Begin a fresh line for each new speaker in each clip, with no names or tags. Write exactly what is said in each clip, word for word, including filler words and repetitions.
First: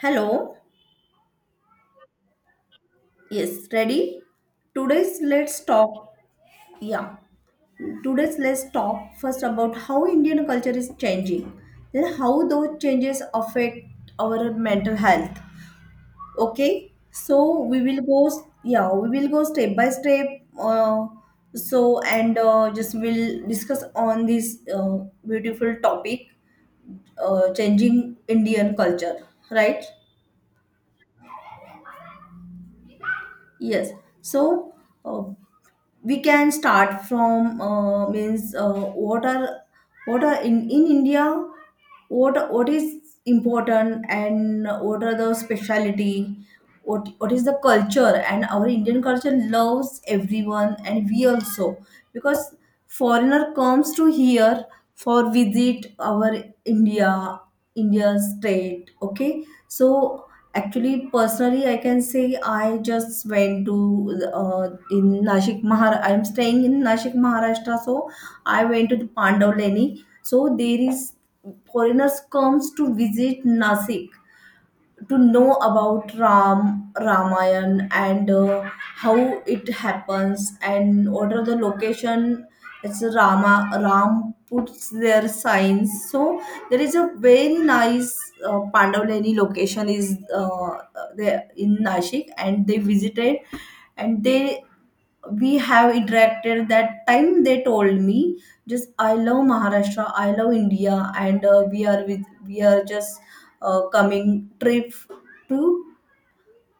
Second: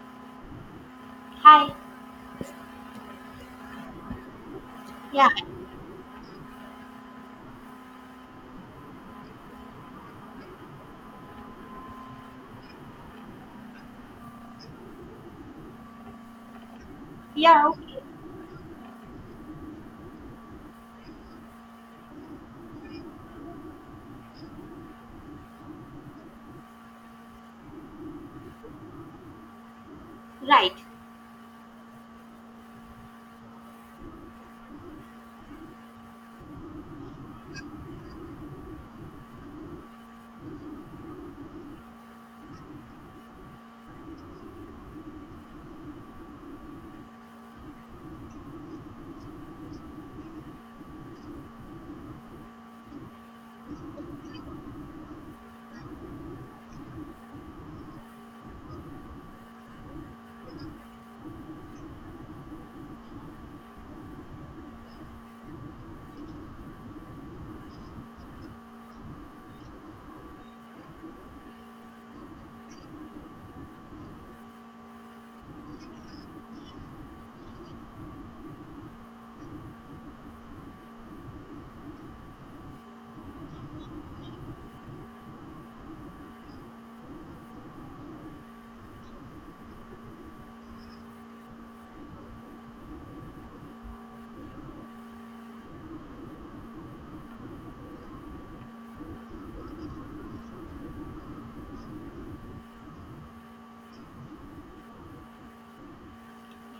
Hello.
Hi.
Yes, ready? Today's
Yeah.
let's talk. Yeah. Today's let's talk first about how Indian culture is changing. Then how those changes affect our mental health. Okay? So
Yeah.
we will
Okay.
go s- yeah, we will go step by step, uh, so and uh, just we'll discuss on this uh, beautiful topic, uh, changing Indian culture, right?
Right.
Yes. So uh, we can start from uh, means uh, what are what are in in India, what what is important, and what are the speciality, what what is the culture. And our Indian culture loves everyone, and we also, because foreigner comes to here for visit our india India state. Okay, so actually personally I can say I just went to uh, in Nashik, Mahar. I'm staying in Nashik, Maharashtra. So I went to the Pandav Leni. So there is foreigners comes to visit Nasik to know about Ram Ramayan, and uh, how it happens and what are the location. It's Rama, Ram puts their signs. So there is a very nice uh, Pandavleni location is uh, there in Nashik, and they visited, and they we have interacted. That time they told me, just I love Maharashtra, I love India. And uh, we are with we are just uh, coming trip to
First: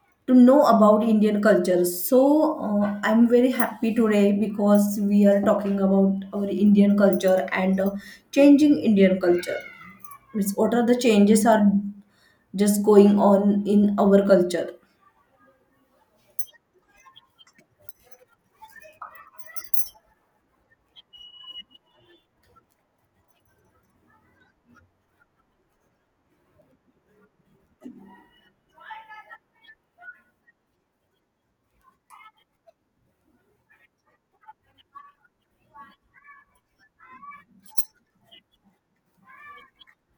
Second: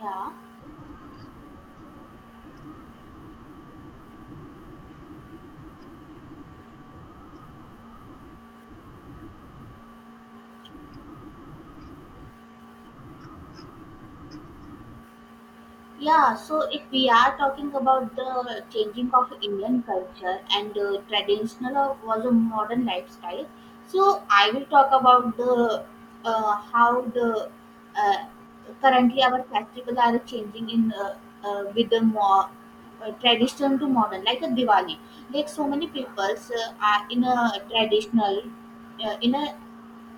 Yeah.
to know about Indian culture. So uh, I'm very happy today because we are talking about our Indian culture and uh, changing Indian culture. Means what are the changes are just going on in our culture?
Yeah. So if we are talking about the changing of Indian culture and uh, traditional or was a modern lifestyle, so I will talk about the uh, how the uh, currently our festival are changing in uh, uh, with the more uh, traditional to modern, like a Diwali. Like so many peoples uh, are in a traditional, uh, in a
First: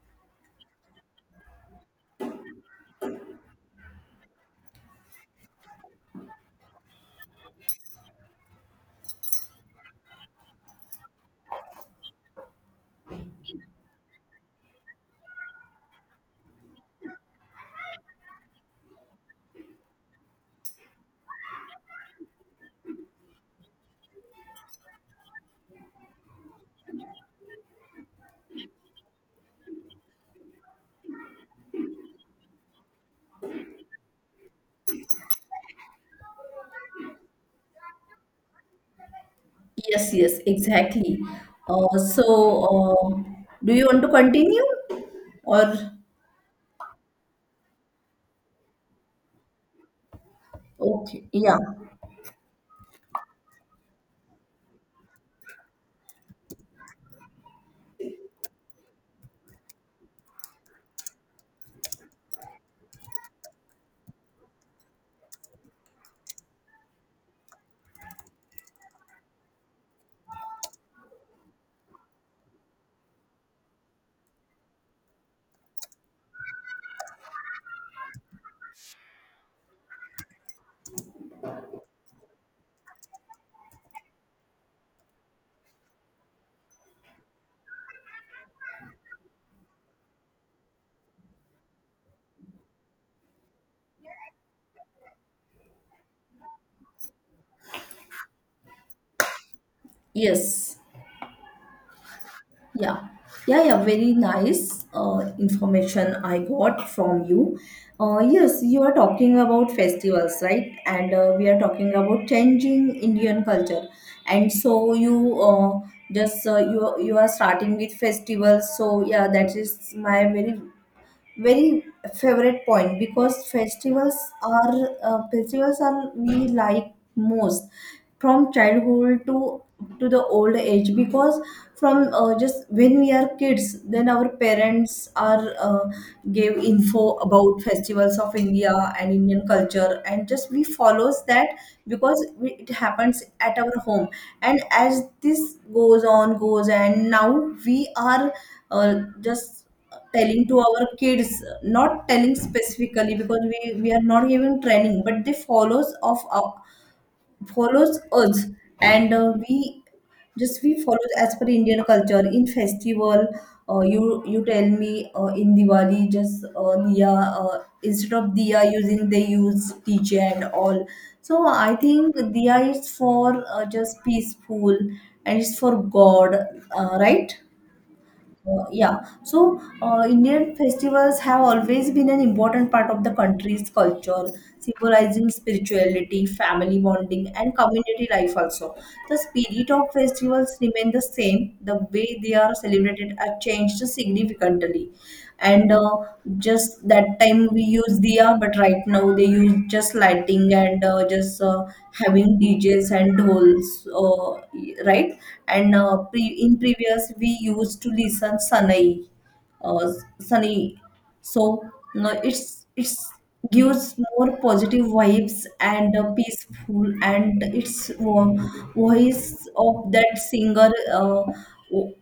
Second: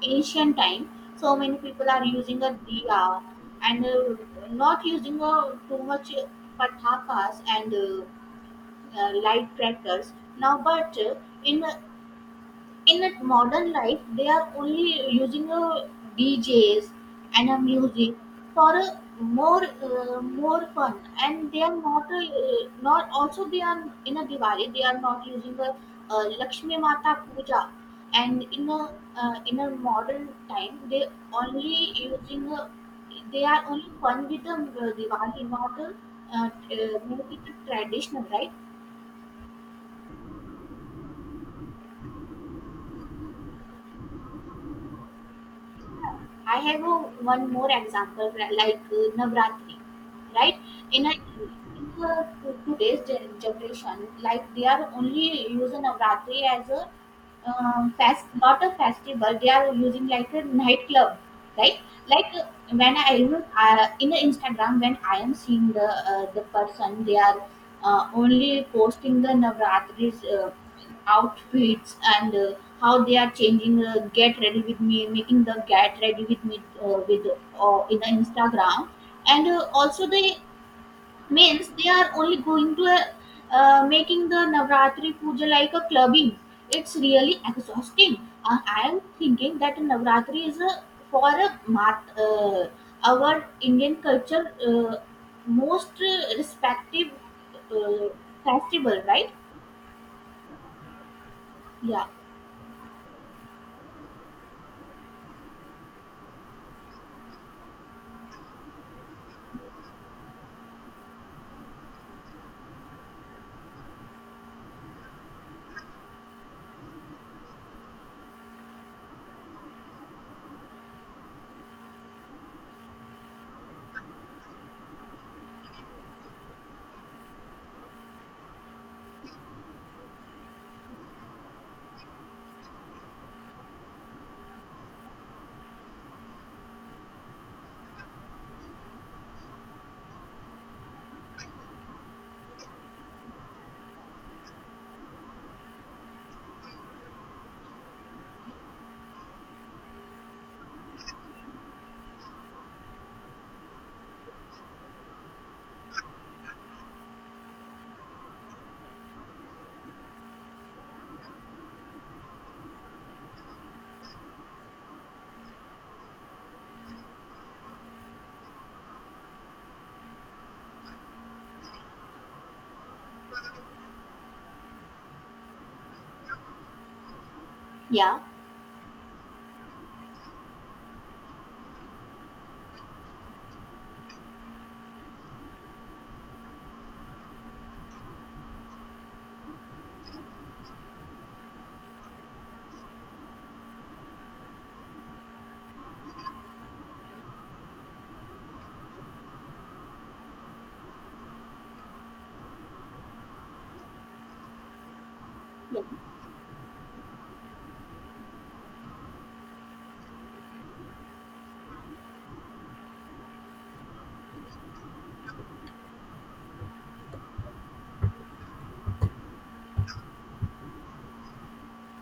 ancient time so many people are using a diya and uh, not using uh, too much patakas and uh, uh, light crackers now, but uh, in in a modern life they are only using a D Js and a music for a more uh, more fun, and they are not uh, not also they are in a Diwali they are not using a uh, Lakshmi Mata Puja, and in a uh, in a modern time they only using a, they are only fun with the uh, Diwali, not a, uh, uh, make it traditional, right?
Yes, yes, exactly. Uh, so, uh, do you want to continue, or
I have a, one more example li- like uh, Navratri, right? In a
okay? Yeah.
in the, today's gen- generation, like they are only using Navratri as a um, fast, not a festival. They are using like a nightclub, right? Like uh, when I even uh, in the Instagram, when I am seeing the uh, the person, they are uh, only posting the Navratri's uh, outfits and uh, how they are changing. Uh, get ready with me, making the get ready with me uh, with uh, in the Instagram, and uh, also they means they are only going to a, uh, making the Navratri puja like a clubbing. It's really exhausting. Uh, i am thinking that Navratri is a, for a mat, uh, our Indian culture uh, most uh, respective uh, festival, right?
Yes.
Yeah.
Yeah, yeah, yeah. Very nice uh, information I got from you. Uh, yes, you are talking about festivals, right? And uh, we are talking about changing Indian culture. And so you uh, just uh, you you are starting with festivals. So yeah, that is my very, very favorite point because festivals are uh, festivals are we like most from childhood to to the old age. Because from uh, just when we are kids, then our parents are uh, gave info about festivals of India and Indian culture, and just we follows that because we, it happens at our home. And as this goes on goes, and now we are uh, just telling to our kids, not telling specifically because we we are not even training, but they follows of our, follows us. And uh, we just we follow as per Indian culture in festival. Uh, you you tell me, uh, in Diwali just uh, diya, uh, instead of diya using they use D J and all. So I think diya is for uh, just peaceful, and it's for God, uh, right.
Yeah.
Uh, yeah, so uh, Indian festivals have always been an important part of the country's culture, symbolizing spirituality, family bonding, and community life also. The spirit of festivals remain the same, the way they are celebrated are changed significantly. And uh, just that time we use diya, but right now they use just lighting and uh, just uh, having D Js and dhols, uh, right. And uh, pre- in previous we used to listen sanai, uh, sunny. So no, it's it's gives more positive vibes and uh, peaceful, and its vo- voice of that singer uh,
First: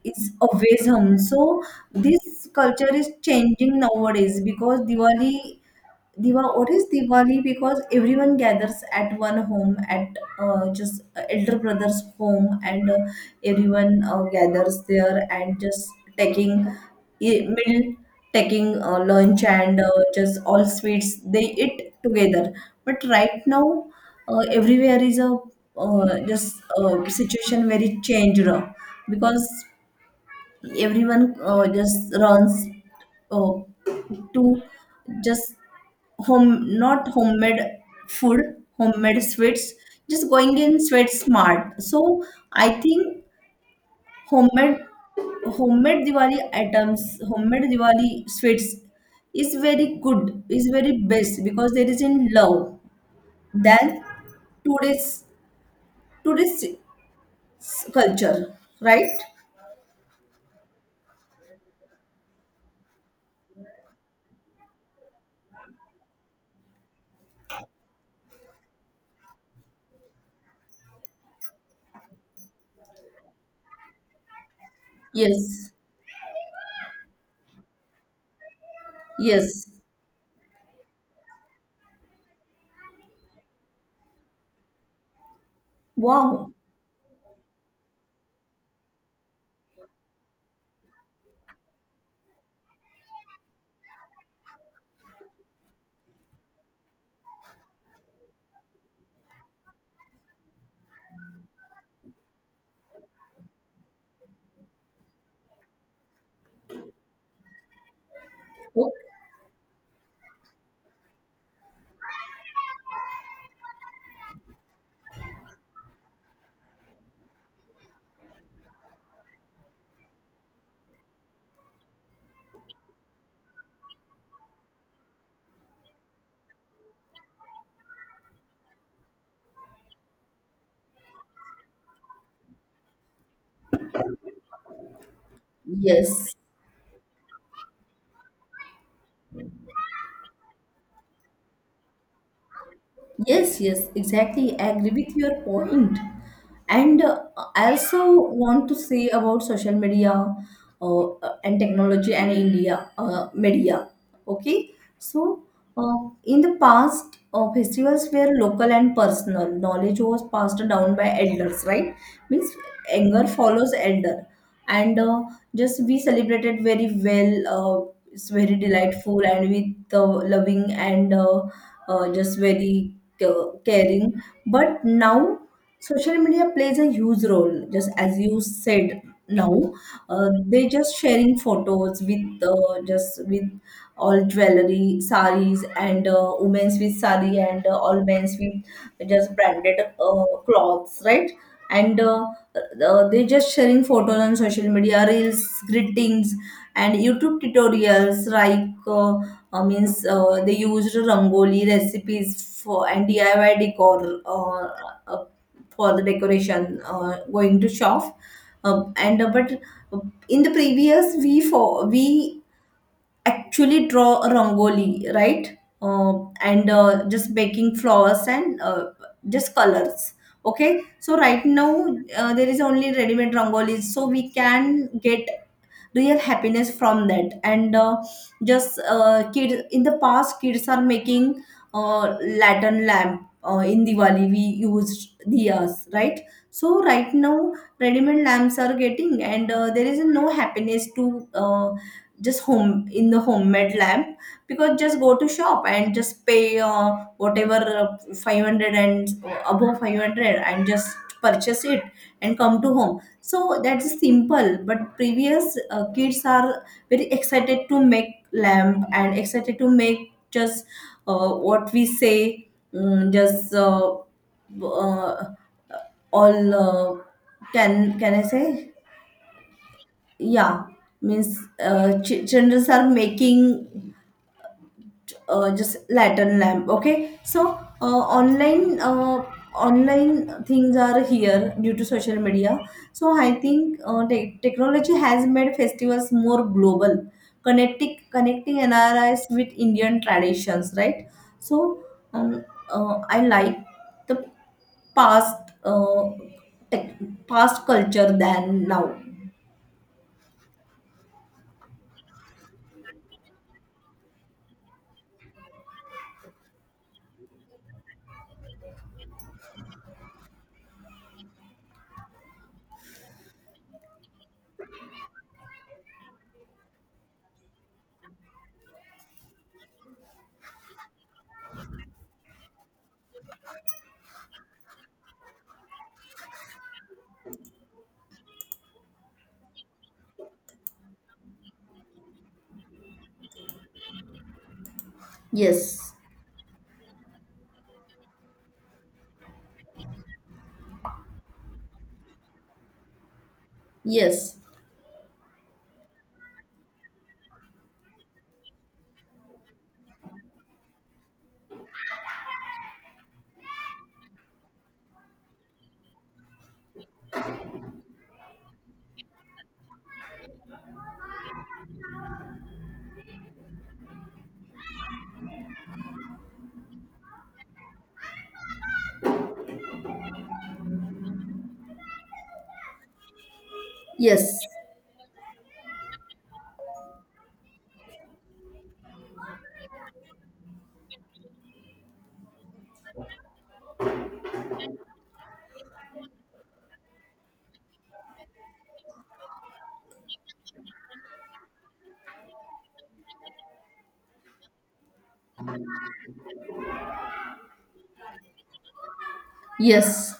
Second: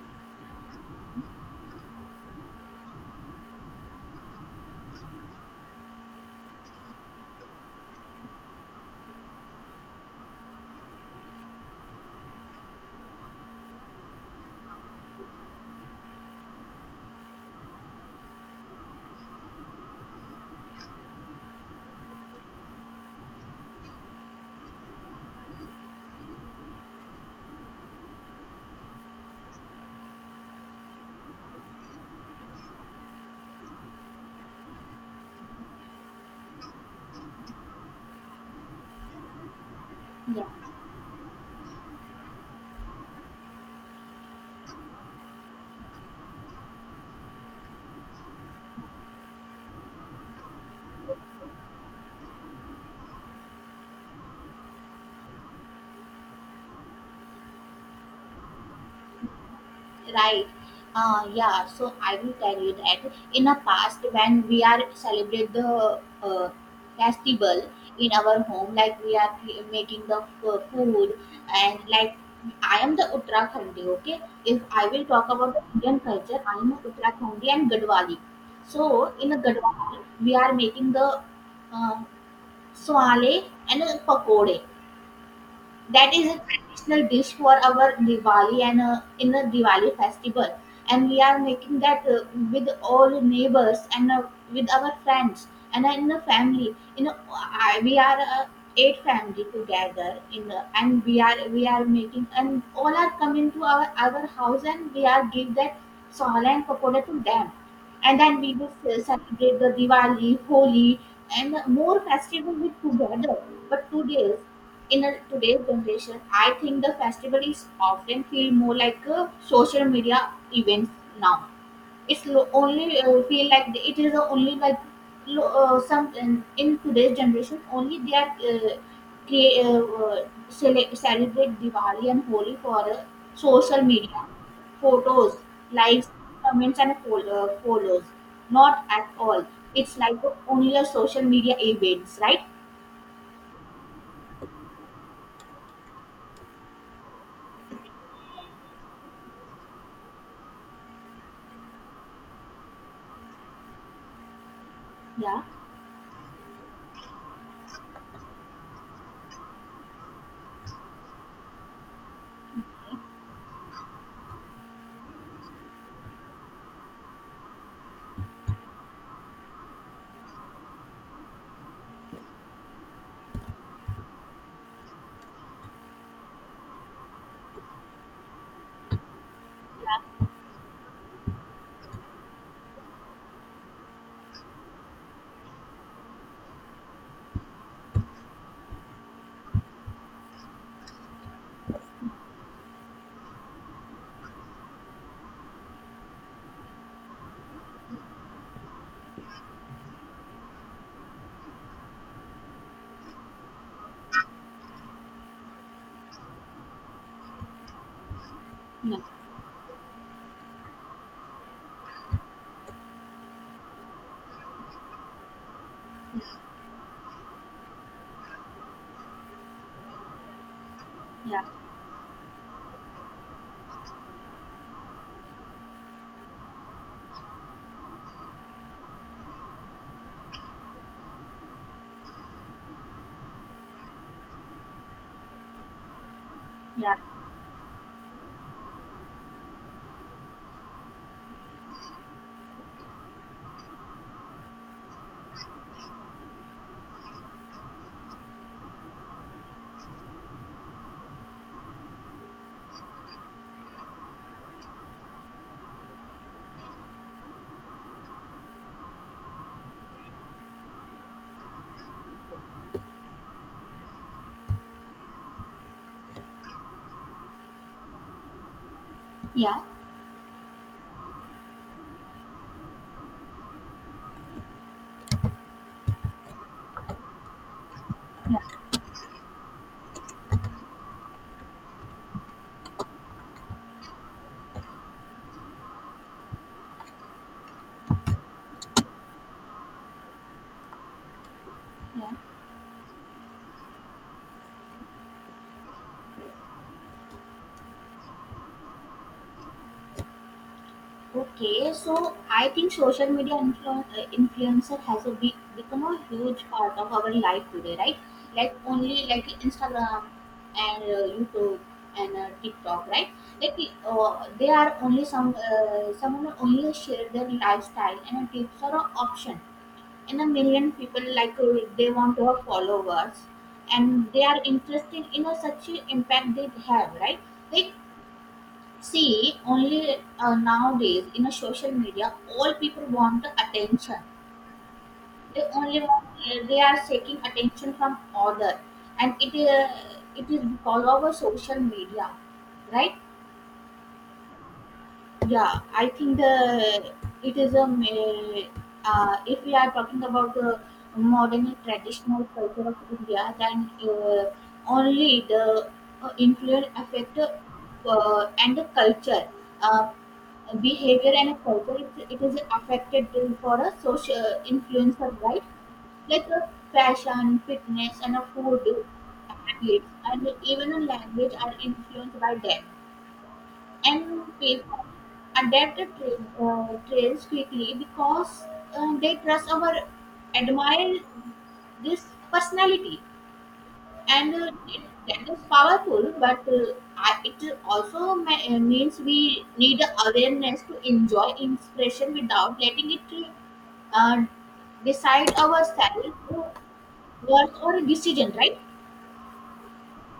is always hum. So this Indians culture is changing nowadays because Diwali Diwali, what is Diwali? Because everyone gathers at one home, at uh, just uh, elder brother's home, and uh, everyone uh, gathers there and just taking e- meal, taking uh, lunch, and uh, just all sweets they eat together. But right now, uh, everywhere is a uh, just uh, situation very changed, uh, because everyone uh, just runs uh, to just home, not homemade food, homemade sweets, just
Yeah.
going in sweat smart. So I think homemade, homemade Diwali items, homemade Diwali sweets is very good, is very best because there is in love than today's today's culture, right?
Right. Uh, yeah, so I will tell you that in the past when we are celebrate the uh, festival in our home, like we are cre- making the f- food, and like I am the Uttarakhandi, okay? If I will talk about the
Yes,
Indian culture, I am Uttarakhandi and Gadwali. So in the
yes.
Gadwali, we are making the uh, swale and uh, pakode, that is a
Wow.
traditional dish for our Diwali and uh, in a Diwali festival. And we are making that uh, with all neighbors and uh, with our friends and uh, in the family. You know, I, we are uh, eight family together in the, and we are we are making, and all are coming to our our house, and we are give that sala and pakoda to them, and then we will ce- celebrate the Diwali, Holi, and more festival with together. But today, in a, today's generation, I think the festival is often feel more like a social media event now. It's lo- only uh, feel like the- it is the only like lo- uh, some in, in today's generation only they are uh, create uh, uh, cele- celebrate Diwali and Holi for uh, social media photos, likes,
Yes.
comments, and fol- uh, follows. Not at all. It's like only a social media events, right?
Yes, yes, exactly. I agree with your point. And uh, I also want to say about social media uh, and technology and India uh, media. Okay,
Yeah,
so uh, in the past, uh, festivals were local and personal. Knowledge was passed down by elders, right? Means younger follows elder, and uh, just we celebrated very well. Uh, it's very delightful, and with uh, loving, and uh, uh, just very ca- caring. But now social media plays a huge role, just as you said now. Uh, they just sharing photos with uh, just with all jewelry saris, and uh, women's with sari, and uh, all men's with just branded uh, clothes, right? And uh, uh, they just sharing photos on social media reels, greetings, and YouTube tutorials, like uh, uh, means uh, they used rangoli recipes for and D I Y decor, uh, uh, for the decoration, uh, going to shop. Uh,
yeah,
and uh, but uh, in the previous we for we actually draw a rangoli, right? Uh, and uh, just making flowers, and uh, just colors. Okay, so
yeah,
right now uh, there is only ready-made rangolis, so we can get real happiness from that. And uh, just uh, kids in the past, kids are making uh, lantern lamp. Uh, in Diwali we used diyas, right? So
yeah,
right now ready-made lamps are getting, and uh, there is no happiness to uh, just home in the homemade lamp, because just go to shop and just pay, uh, whatever, uh, five hundred and above five hundred, and just purchase it and come to home. So that's simple, but previous uh, kids are very excited to make lamp, and excited to make just, uh, what we say, mm, just uh, uh, all, uh, can can I say?
yeah,
Yeah, means uh, ch- children are making uh, just lantern lamp. Okay, so uh,
yeah.
online uh, online things are here due to social media. So I think uh, te- technology has made festivals more global, connecting connecting N R Is with Indian traditions, right? So
Yeah.
um, uh, I like the past, uh, tech past culture than now.
Okay, so I think social media influ- uh, influencer has a big, become a huge part of our life today, right? Like only like Instagram and uh, YouTube and uh, TikTok, right? Like uh, they are only some uh, someone only share their lifestyle and a tips or a option, and a million people like uh, they want to have followers, and they are interested in a such a impact they have, right? Like See, only uh, nowadays in a social media, all people want the attention. They only
Yes.
want they are seeking attention from other, and it is it is because of a social media, right?
Yes.
Yeah, I think the it is a ma- uh, if we are talking about the modern and traditional culture of India, then uh, only the uh, influence affect uh, and the culture, uh, behavior and culture. It, it is affected for a social influencer, right? Like a fashion, fitness, and a food habits, and even a language are influenced by them, and
Yes,
people off. Adapted train, uh, trains quickly because uh, they trust our admire this personality, and uh, it, that is powerful, but uh, I- it also ma- uh, means we need awareness to enjoy inspiration without letting it uh, decide our style work or decision, right?
yes.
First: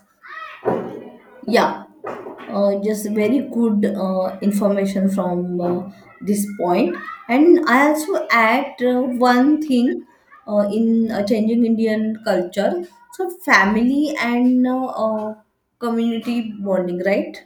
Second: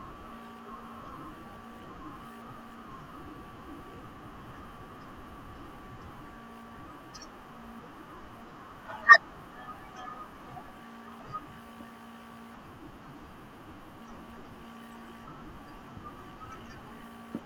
Yeah, uh, just very good uh, information from uh, this point. And I also add uh, one thing uh, in uh, changing Indian culture. So family, and uh, uh, community bonding, right?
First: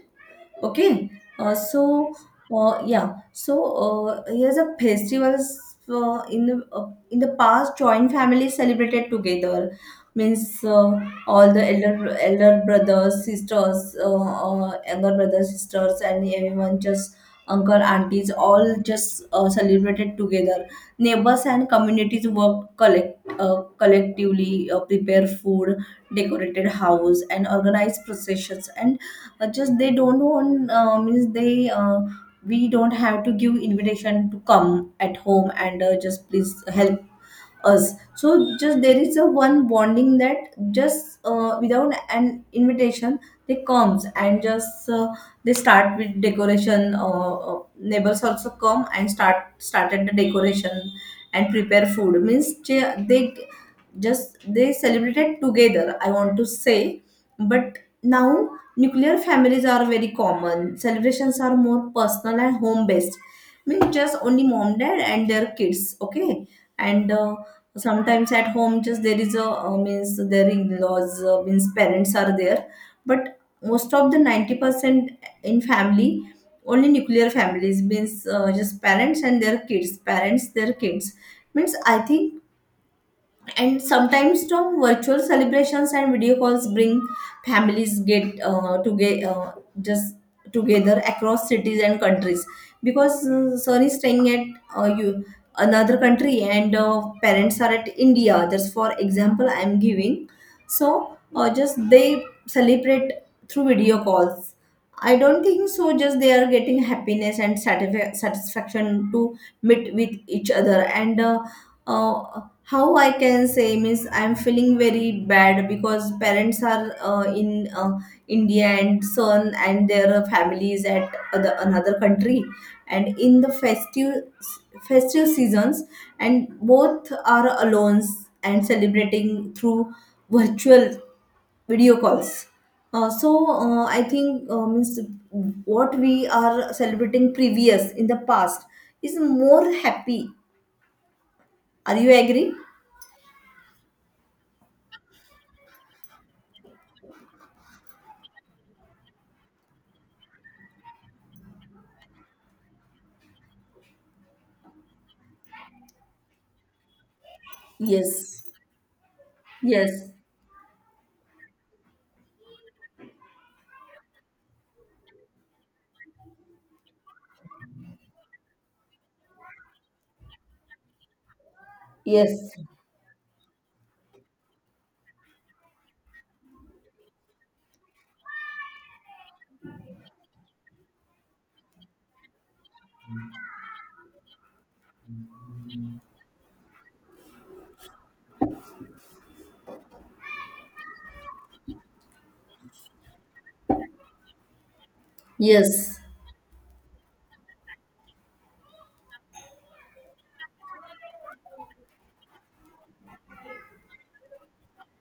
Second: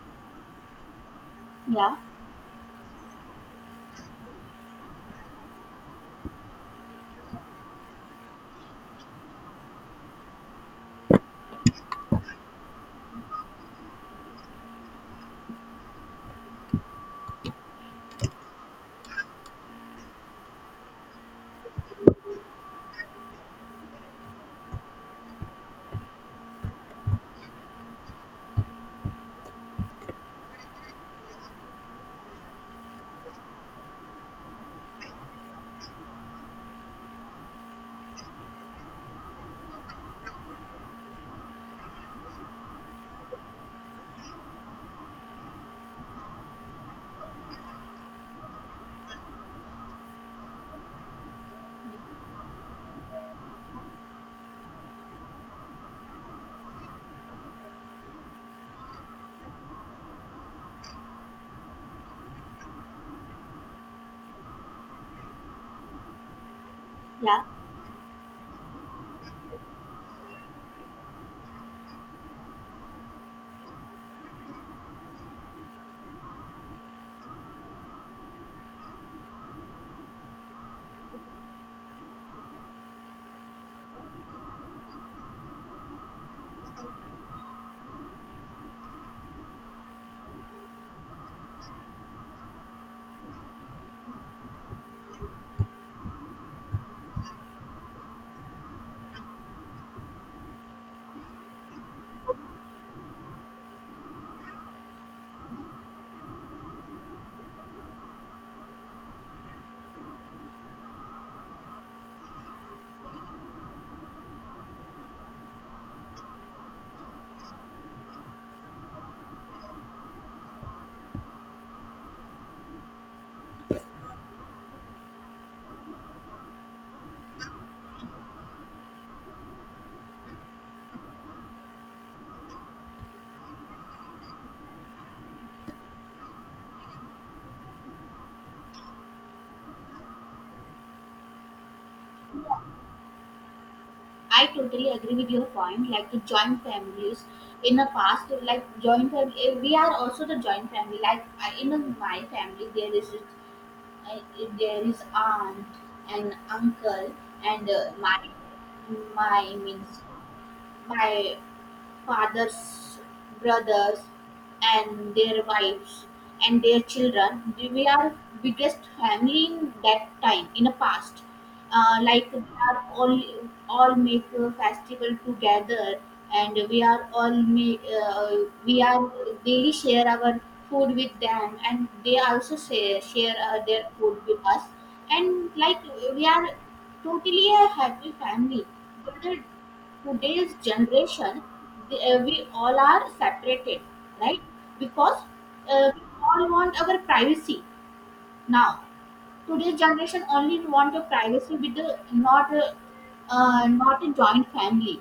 Okay, uh,
Yeah.
so uh, yeah, so uh, here's a festivals uh, in the uh, in the past, joint families celebrated together. Means uh, all the elder elder brothers, sisters, uh, uh, younger brothers, sisters, and everyone just uncle, aunties, all just uh, celebrated together. Neighbors and communities worked collect uh, collectively, uh, prepare food, decorated house, and organized processions. And uh, just they don't want, uh, means they, uh, we don't have to give invitation to come at home and uh, just please help us. So just there is a one bonding, that just uh, without an invitation they comes, and just uh, they start with decoration. Uh, uh, neighbors also come and start started the decoration and prepare food. Means they, they just they celebrated together, I want to say. But now nuclear families are very common. Celebrations are more personal and home based, means just only mom, dad, and their kids. Okay. And uh,
Yeah.
sometimes at home just there is a, uh, means their in-laws, uh, means parents are there. But most of the ninety percent in family only nuclear families, means uh, just parents and their kids, parents their kids, means I think. And sometimes Tom, virtual celebrations and video calls bring families get uh, toge uh, just together across cities and countries. Because uh, son is staying at uh, you another country, and uh, parents are at India, just for example I am giving. So uh, just they celebrate through video calls. I don't think so, just they are getting happiness and satisfa- satisfaction to meet with each other. And uh, uh, how I can say, means I'm feeling very bad because parents are uh, in uh, India, and son and their families at other, another country, and in the festive festive seasons, and both are alone and celebrating through virtual video calls. Uh, so uh, I think, uh, means what we are celebrating previous in the past is more happy. Are you agree?
I totally agree with your point. Like the joint families in the past, like joint family, eh, we are also the joint family. Like I- in my family, there is uh, there is aunt and uncle and uh, my
Yes.
my means
Yes,
my fathers, brothers, and their wives and their children. We are biggest family in that time in the past. Uh, like we
yes,
are all all make a festival together, and we are all make uh, we are daily share our food with them, and they also share share uh, their food with us. And like we are totally a happy family. Today's generation, the- uh, we all are separated, right? Because uh,
yes,
we all want our privacy now. Today's generation only want a privacy with the not a, uh, not a joint family.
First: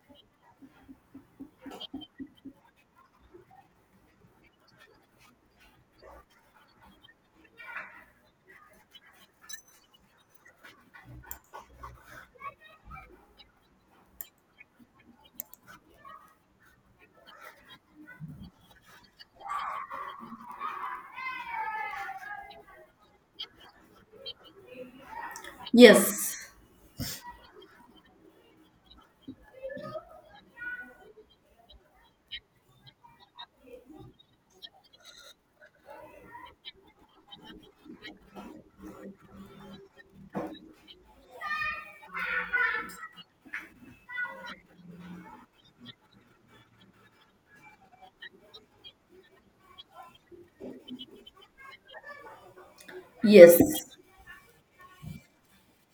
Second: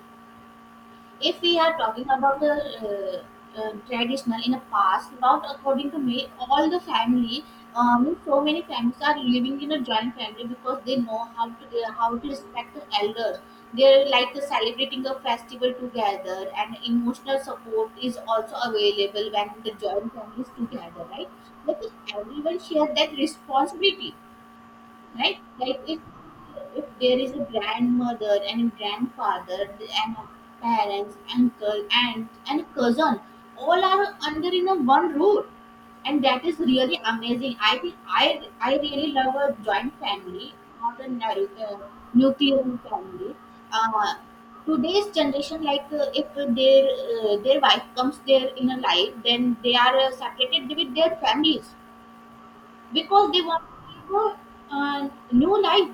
If we are talking about the uh, uh, traditional in the past, about according to me, all the family, um, so many families are living in a joint family because they know how to uh, how to respect the elders. They're like celebrating a festival together, and emotional support is also available when the joint family is together, right? But everyone shares that responsibility, right? Like
yes,
if if there is a grandmother and a grandfather and a parents uncle aunt and a cousin, all are under in a one roof, and that is really amazing. I think i i really love a joint family, not a nu- uh, nuclear family. uh, Today's generation, like uh, if their uh, their wife comes there in a life, then they are uh, separated with their families because they
yes,
want to live a uh, new life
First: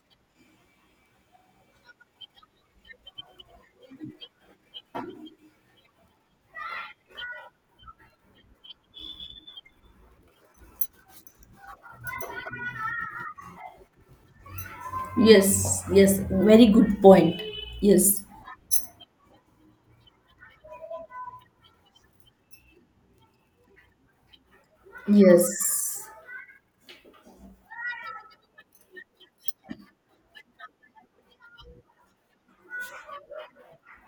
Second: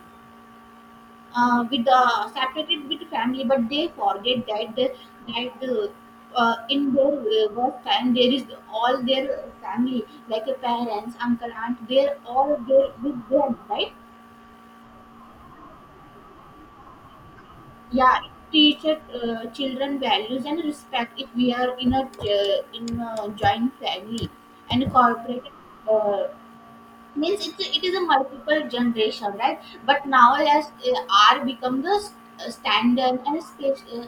uh, with the separated with the family, but they forget that the, that the, uh, in their uh, work time there is all their family like a parents uncle aunt, they're all there with them, right?
yes, yes, Very good point.
Yeah.
Yes,
Teach uh, children values and respect if we are in a uh, in a joint family, and corporate,
yes,
uh, means it, it is a multiple generation, right? But now as uh, r become the s- uh, standard and spe- uh,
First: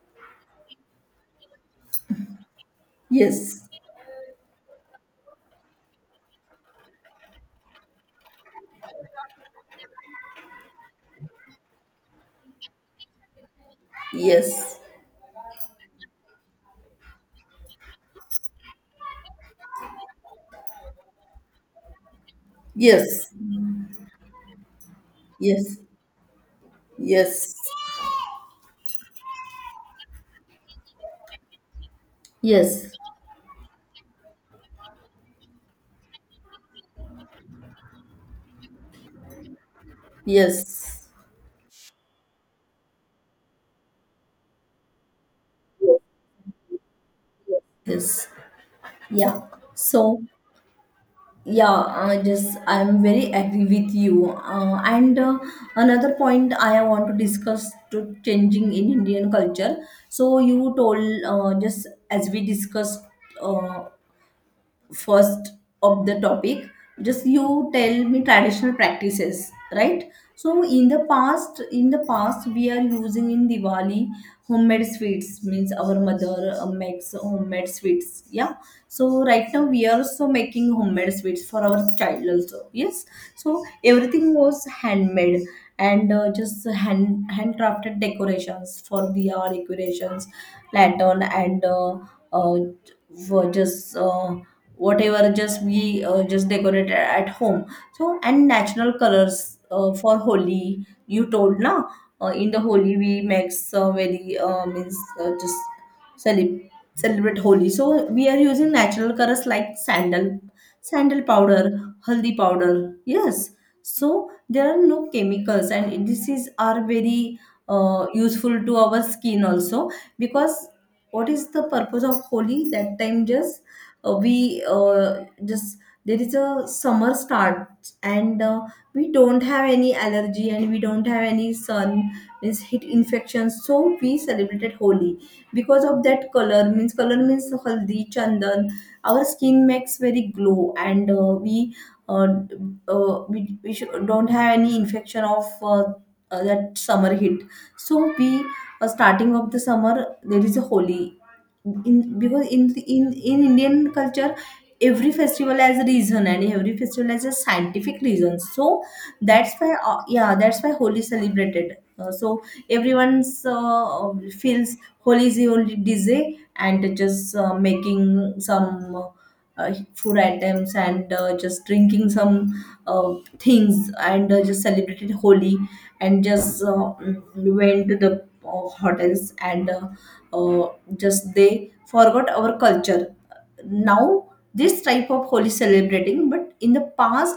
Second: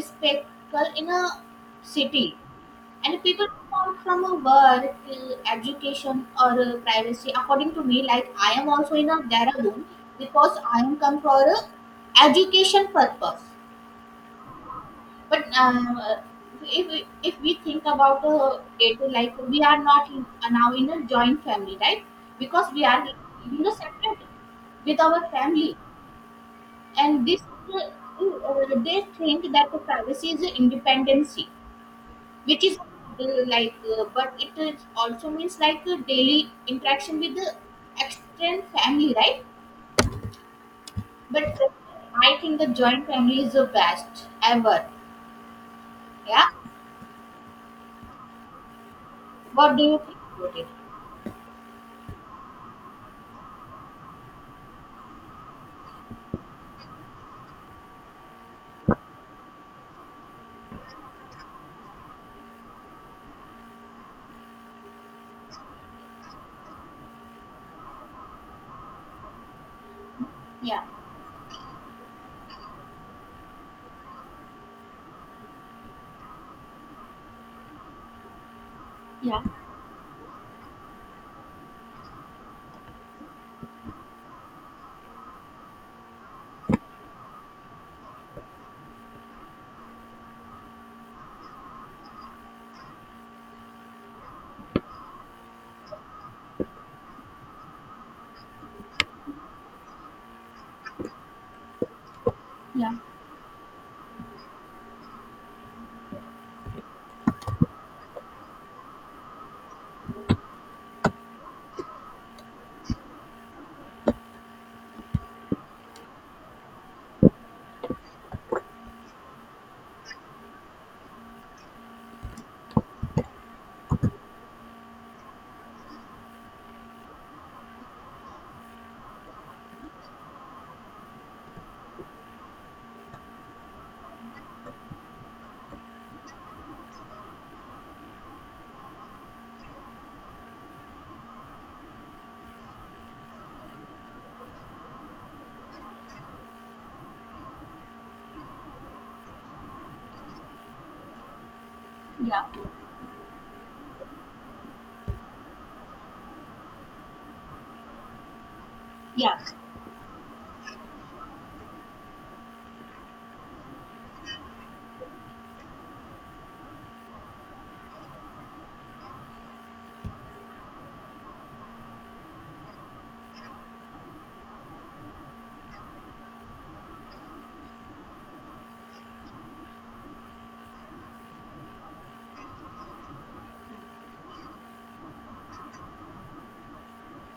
spectacle in a city, and people
yes,
come from a work uh, education or uh, privacy according to me, like I am also in a there because I am come for a education purpose.
yes,
But um, uh, if we, if we think about uh, it, like we are not in, uh, now in a joint family, right? Because we are
yes,
you know separate with our
yes,
family, and this
yes,
uh, uh, they think that the privacy is independency, which is
yes,
uh, like, uh, but it is also means like a daily interaction with the extended family, right?
yes,
But I think the joint family is the best ever. Yeah.
yes. Yeah.
What do you think
So
about it?
yeah i just i'm very agree with you, uh, and uh, another point I want to discuss to changing in Indian culture. So you told, uh, just as we discussed, uh, first of the topic, just you tell me traditional practices, right? So
Yeah.
in the past in the past we are using in Diwali homemade sweets, means our mother uh, makes homemade sweets, yeah. So
Yeah.
right now we are also making homemade sweets for our child also, yes. So everything was handmade, and uh, just hand handcrafted decorations for the our decorations, lantern, and uh, uh, were just, uh, whatever just we uh, just decorated at home. So and natural colors uh, for Holi, you told na. Uh, in the
Yeah,
Holi we make some very, uh, means uh, just celebrate celebrate Holi. So we are using natural colors like sandal, sandal powder haldi powder, yes. So there are no chemicals and this is are very uh, useful to our skin also, because what is the purpose of Holi that time? Just uh, we uh, just there is a summer start, and uh, we don't have any allergy and we don't have any sun, means heat infection, so we celebrated Holi. Because of that color, means color means haldi chandan, our skin makes very glow, and uh, we uh, uh, we, we should, don't have any infection of uh, uh, that summer heat. So we uh, starting of the summer there is a Holi, in
yeah,
because in in in Indian culture, every festival has a reason and every festival has a scientific reason. So
yeah,
that's why, uh, yeah, that's why Holi is celebrated. Uh, so everyone's, uh, feels Holi is the only D J, and just uh, making some. Uh, uh, food items, and uh, just drinking some uh, things, and uh, just celebrated Holi, and just uh, mm, went to the uh, hotels, and uh, uh, just they forgot our culture. Now this type of holy celebrating, but in the past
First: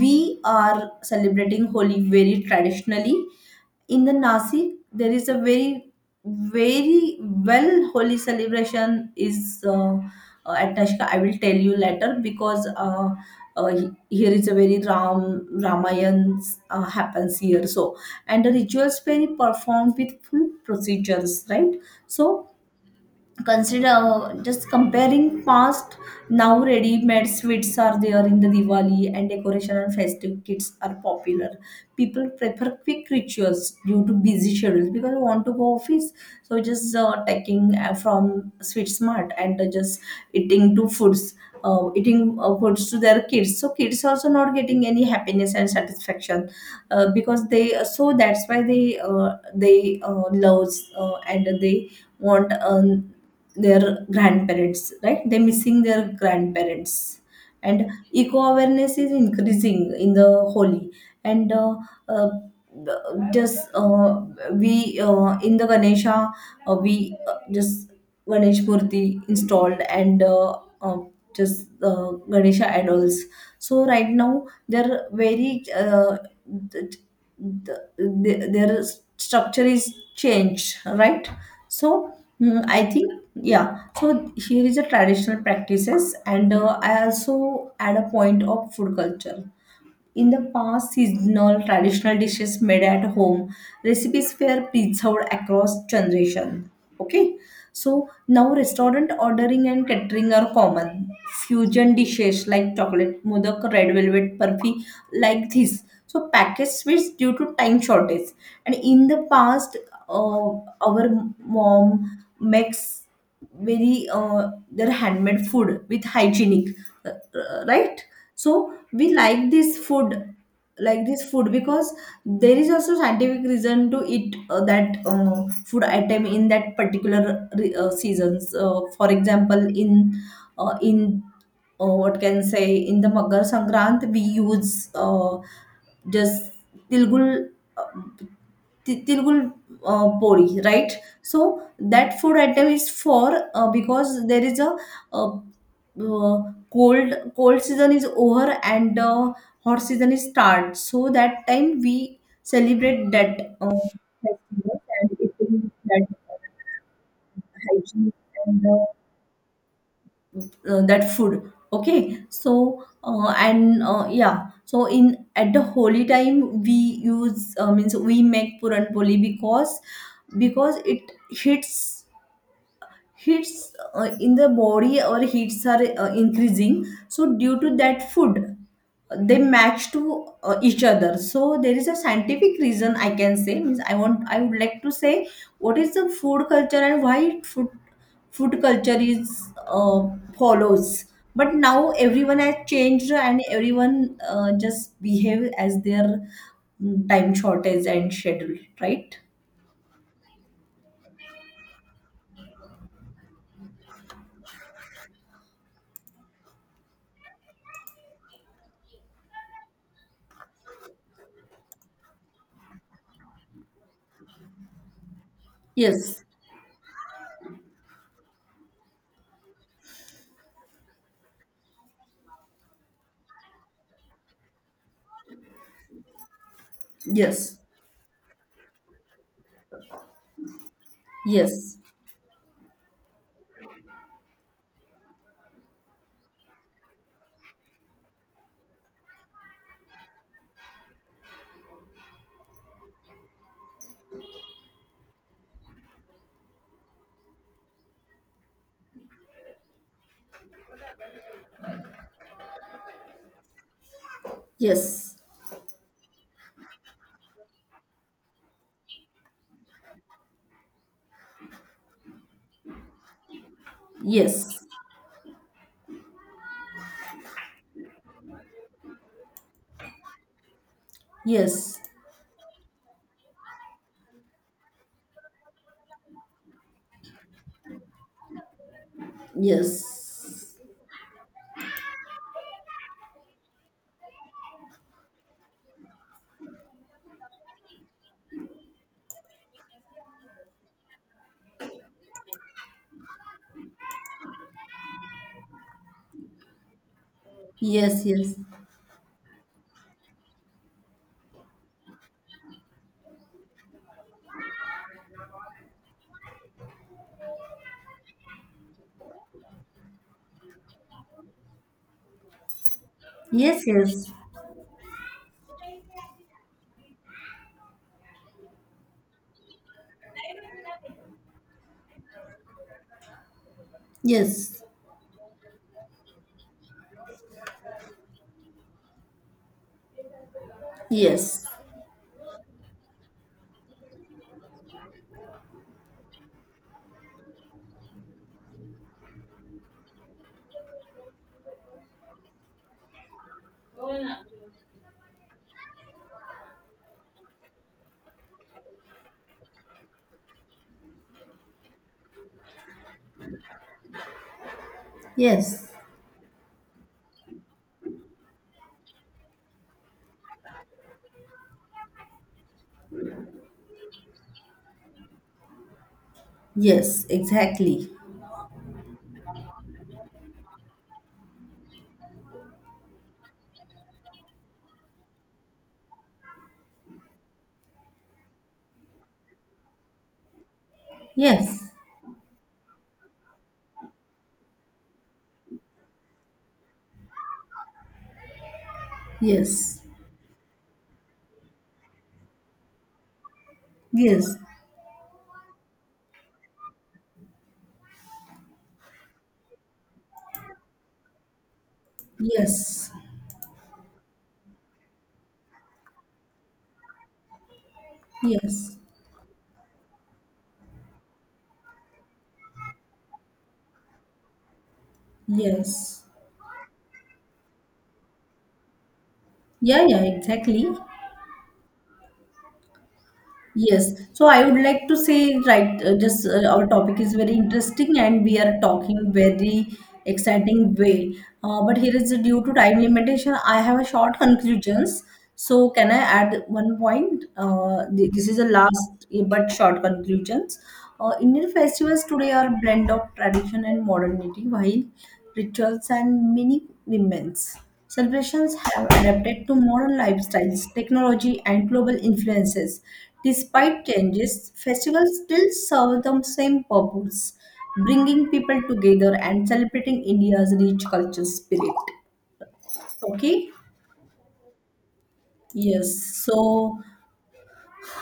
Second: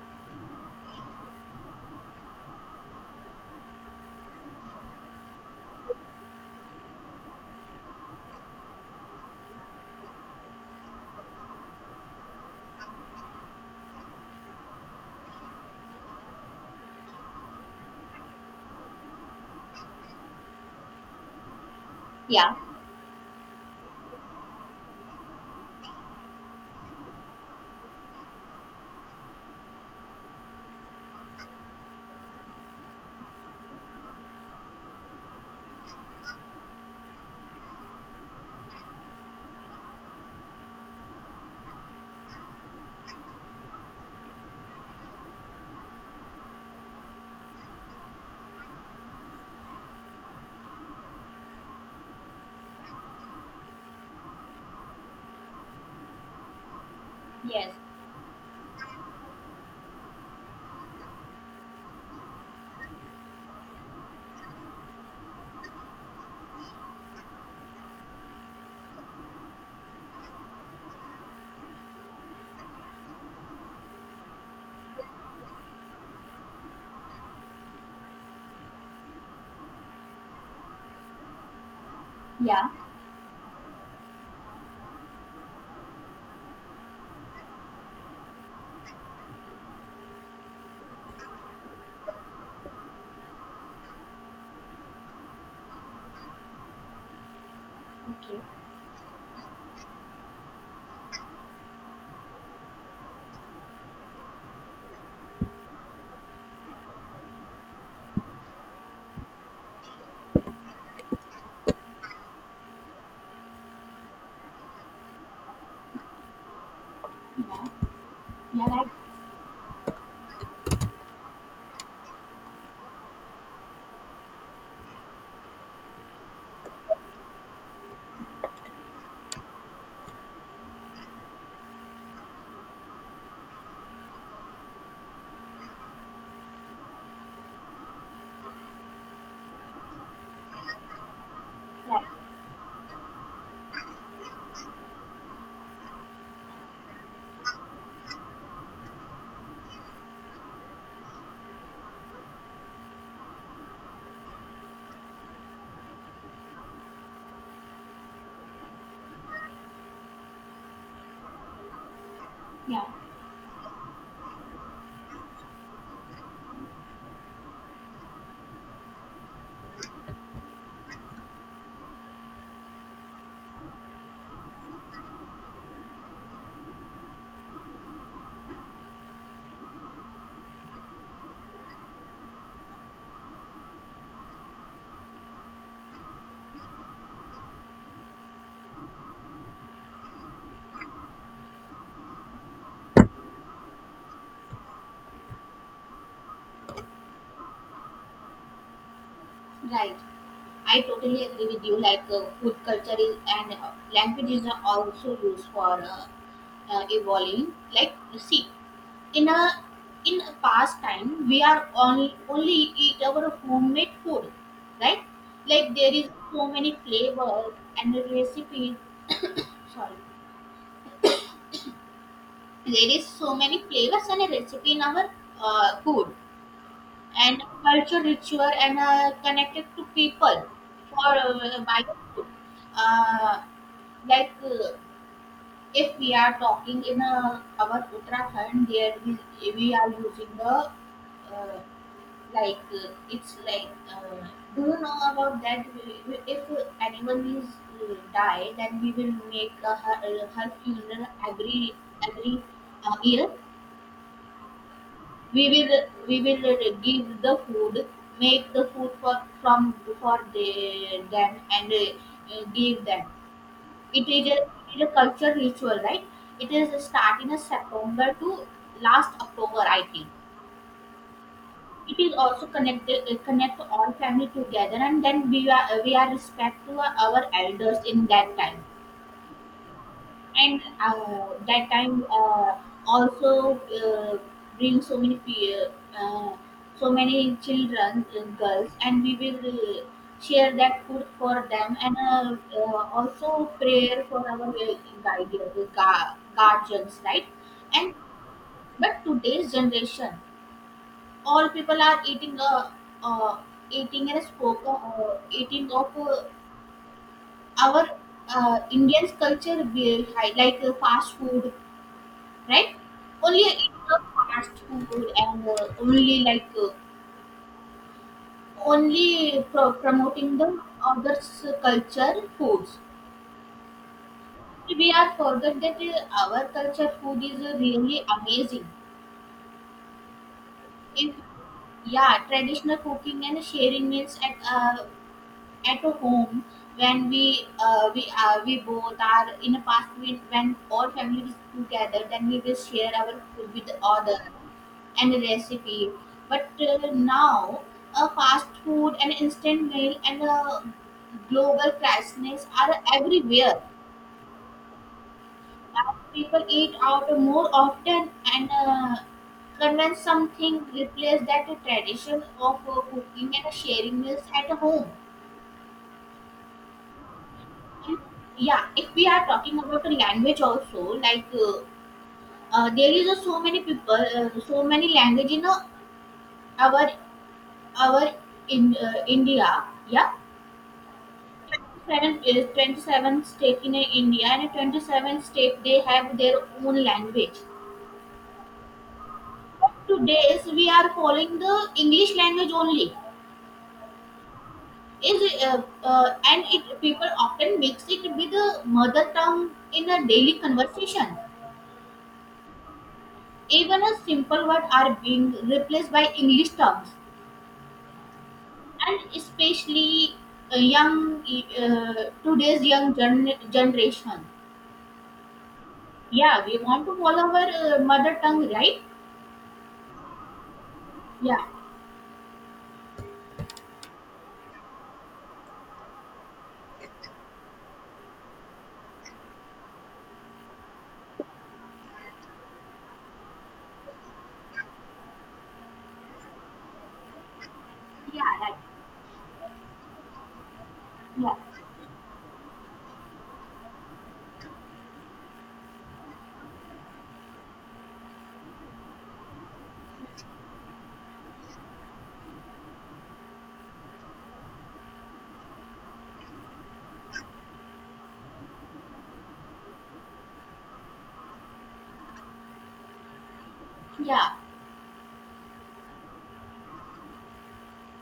we are celebrating holy very traditionally. In the Nasi, there is a very, very well holy celebration is, uh, uh, at Nashika. I will tell you later because, uh, uh, he- here is a very Ram Ramayan uh, happens here. So and the rituals very performed with full procedures, right? So
yeah,
consider, uh, just comparing past, now ready-made sweets are there in the Diwali and decoration and festive kits are popular. People prefer quick rituals due to busy schedules because they want to go office. So just uh, taking uh, from sweet smart, and uh, just eating to foods, uh, eating uh, foods to their kids. So kids also not getting any happiness and satisfaction, uh, because they uh, so that's why they uh, they uh, loves, uh, and they want um, their grandparents, right? They're missing their grandparents.
yes,
And eco awareness is increasing in the holy, and uh, uh, just uh, we uh, in the Ganesha, uh, we uh, just Ganesh murti installed, and uh, uh, just uh, ganesha idols. So right now they're very, uh, the, the, the, their structure is changed, right? So, mm,
yeah,
I think, yeah, so here is the traditional practices, and uh, I also add a point of food culture. In the past, seasonal traditional dishes made at home, recipes were preserved across generation. Okay, so
okay,
now restaurant ordering and catering are common. Fusion dishes like chocolate modak, red velvet burfi, like this. So packaged sweets due to time shortage. And in the past, uh, our mom makes very, uh, their handmade food with hygienic, uh, uh,
yeah,
right?
yeah,
So
like,
we like this food, like this food, because there is also scientific reason to eat uh, that uh, food item in that particular re- uh, seasons. Uh, for example, in uh, in uh, what can say in the Magar Sankrant, we use, uh, just tilgul, uh, ti- tilgul uh, pori, right? So
like,
that food item is for, uh, because there is a, uh uh, cold cold season is over and the hot season is start, so that time we celebrate that uh, festival and eating that hygiene, and uh, uh, that food. Okay,
yeah,
so, uh, and uh, yeah, so in at the holy time we use, uh, means we make puran poli, because because it hits, heats uh, in the body, or heats are uh, increasing, so due to that food uh, they match to uh, each other. So there is a scientific reason, I can say, means i want I would like to say what is the food culture and why food, food culture is uh, follows. But now everyone has changed and everyone uh, just behave as their, mm, time shortage and schedule, right?
right. I totally agree with you. Like uh, food culture is, and uh, language is also used for uh, uh, evolving. Like you see, in a in a past time, we are only only eat our homemade food, right? Like there is
Yes,
so many flavors and recipes. Sorry. There is so many flavors and a recipe in our uh, food and
yes,
culture richer and uh, connected to people for uh,
yes,
by food. Uh, like uh, if we are talking in uh, our Uttarakhand, there we, we are using the uh, like uh, it's like uh, do you know about that? We- we- If anyone is uh, die, then we will make uh, her, her funeral every every uh, year,
yes.
we will we will uh, give the food make the food for from for the, them, and uh, uh, give them. It is a,
Yes,
it is a culture ritual, right? It is start in a September to last October, I think.
yes,
It is also connected, uh, connect all family together, and then we are we are respect to our elders in that time,
yes,
and uh, that time uh, also uh, bring so many fear, uh, so many children, uh, girls, and we will uh, share that food for them, and uh, uh, also prayer for our uh, guide- gu- guardians, right? And
yes, yes,
but today's generation, all people are eating uh, uh, eating and spoke, uh, eating of uh, our uh, Indian's culture, we- like uh, fast food, right? Only
yes,
it was
yes,
fast food, and uh, only like uh, only pro- promoting the others' culture foods.
yes,
We are forget that uh, our culture food is uh, really amazing. If
yes,
Yeah, traditional cooking and sharing meals at uh, at home, when we uh, we uh, we both are in a past, when, when all family is together, then we will share our food with others and the recipe. But uh, now uh, fast food and instant meal and uh, global crises are everywhere
yes,
now. People eat out more often, and uh, convince something replace that tradition of uh, cooking and sharing meals at home.
yes, exactly.
Yeah, if we are talking about the language also, like uh, uh, there is a so many people, uh, so many language in uh, our our in uh, India, yeah.
Yes,
twenty-seven, is twenty-seven state in uh, India, and uh, twenty-seven state they have their own language.
yes,
Today we are following the English language only.
yes,
Is, uh, uh, and it people often mix it with the mother tongue in a daily conversation.
yes,
Even a simple word are being replaced by English terms,
yes,
and especially uh, young, uh, today's young gen- generation.
yes.
Yeah, we want to follow our uh, mother tongue, right?
Yeah, yeah, exactly.
Yeah,
Yes, so I would like to say, right, uh, just uh, our topic is very interesting and we are talking very exciting way. Uh, but here is, uh, due to time limitation, I have a short conclusions. So can I add one point? Uh, th-
yeah,
this is the
right.
last uh, but short conclusions. Uh,
Yeah,
Indian festivals today are blend of tradition and modernity, while rituals and many remains. Celebrations have adapted to modern lifestyles, technology, and global influences. Despite changes, festivals still serve the same purpose, bringing people together and celebrating India's rich cultural spirit. Okay?
yeah,
Yes. So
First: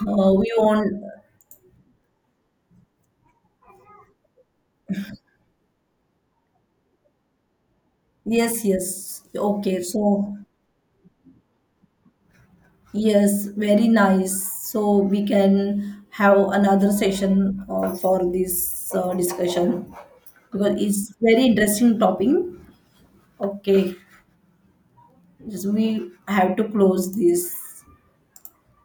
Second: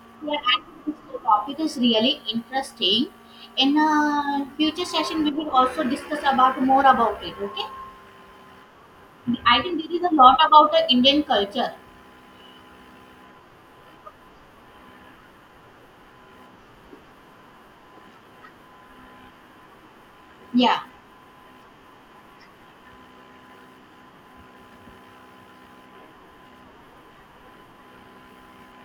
uh,
yeah.
we
I think
want.
this topic is really interesting. In a future session, we will also discuss about more about it. Okay?
Yes, yes.
I
Okay.
think this is a
So
lot about the Indian culture.
yes, very nice. So we can have another session uh, for this uh, discussion, because
Yeah.
it's very interesting topic. Okay, just we have to close this.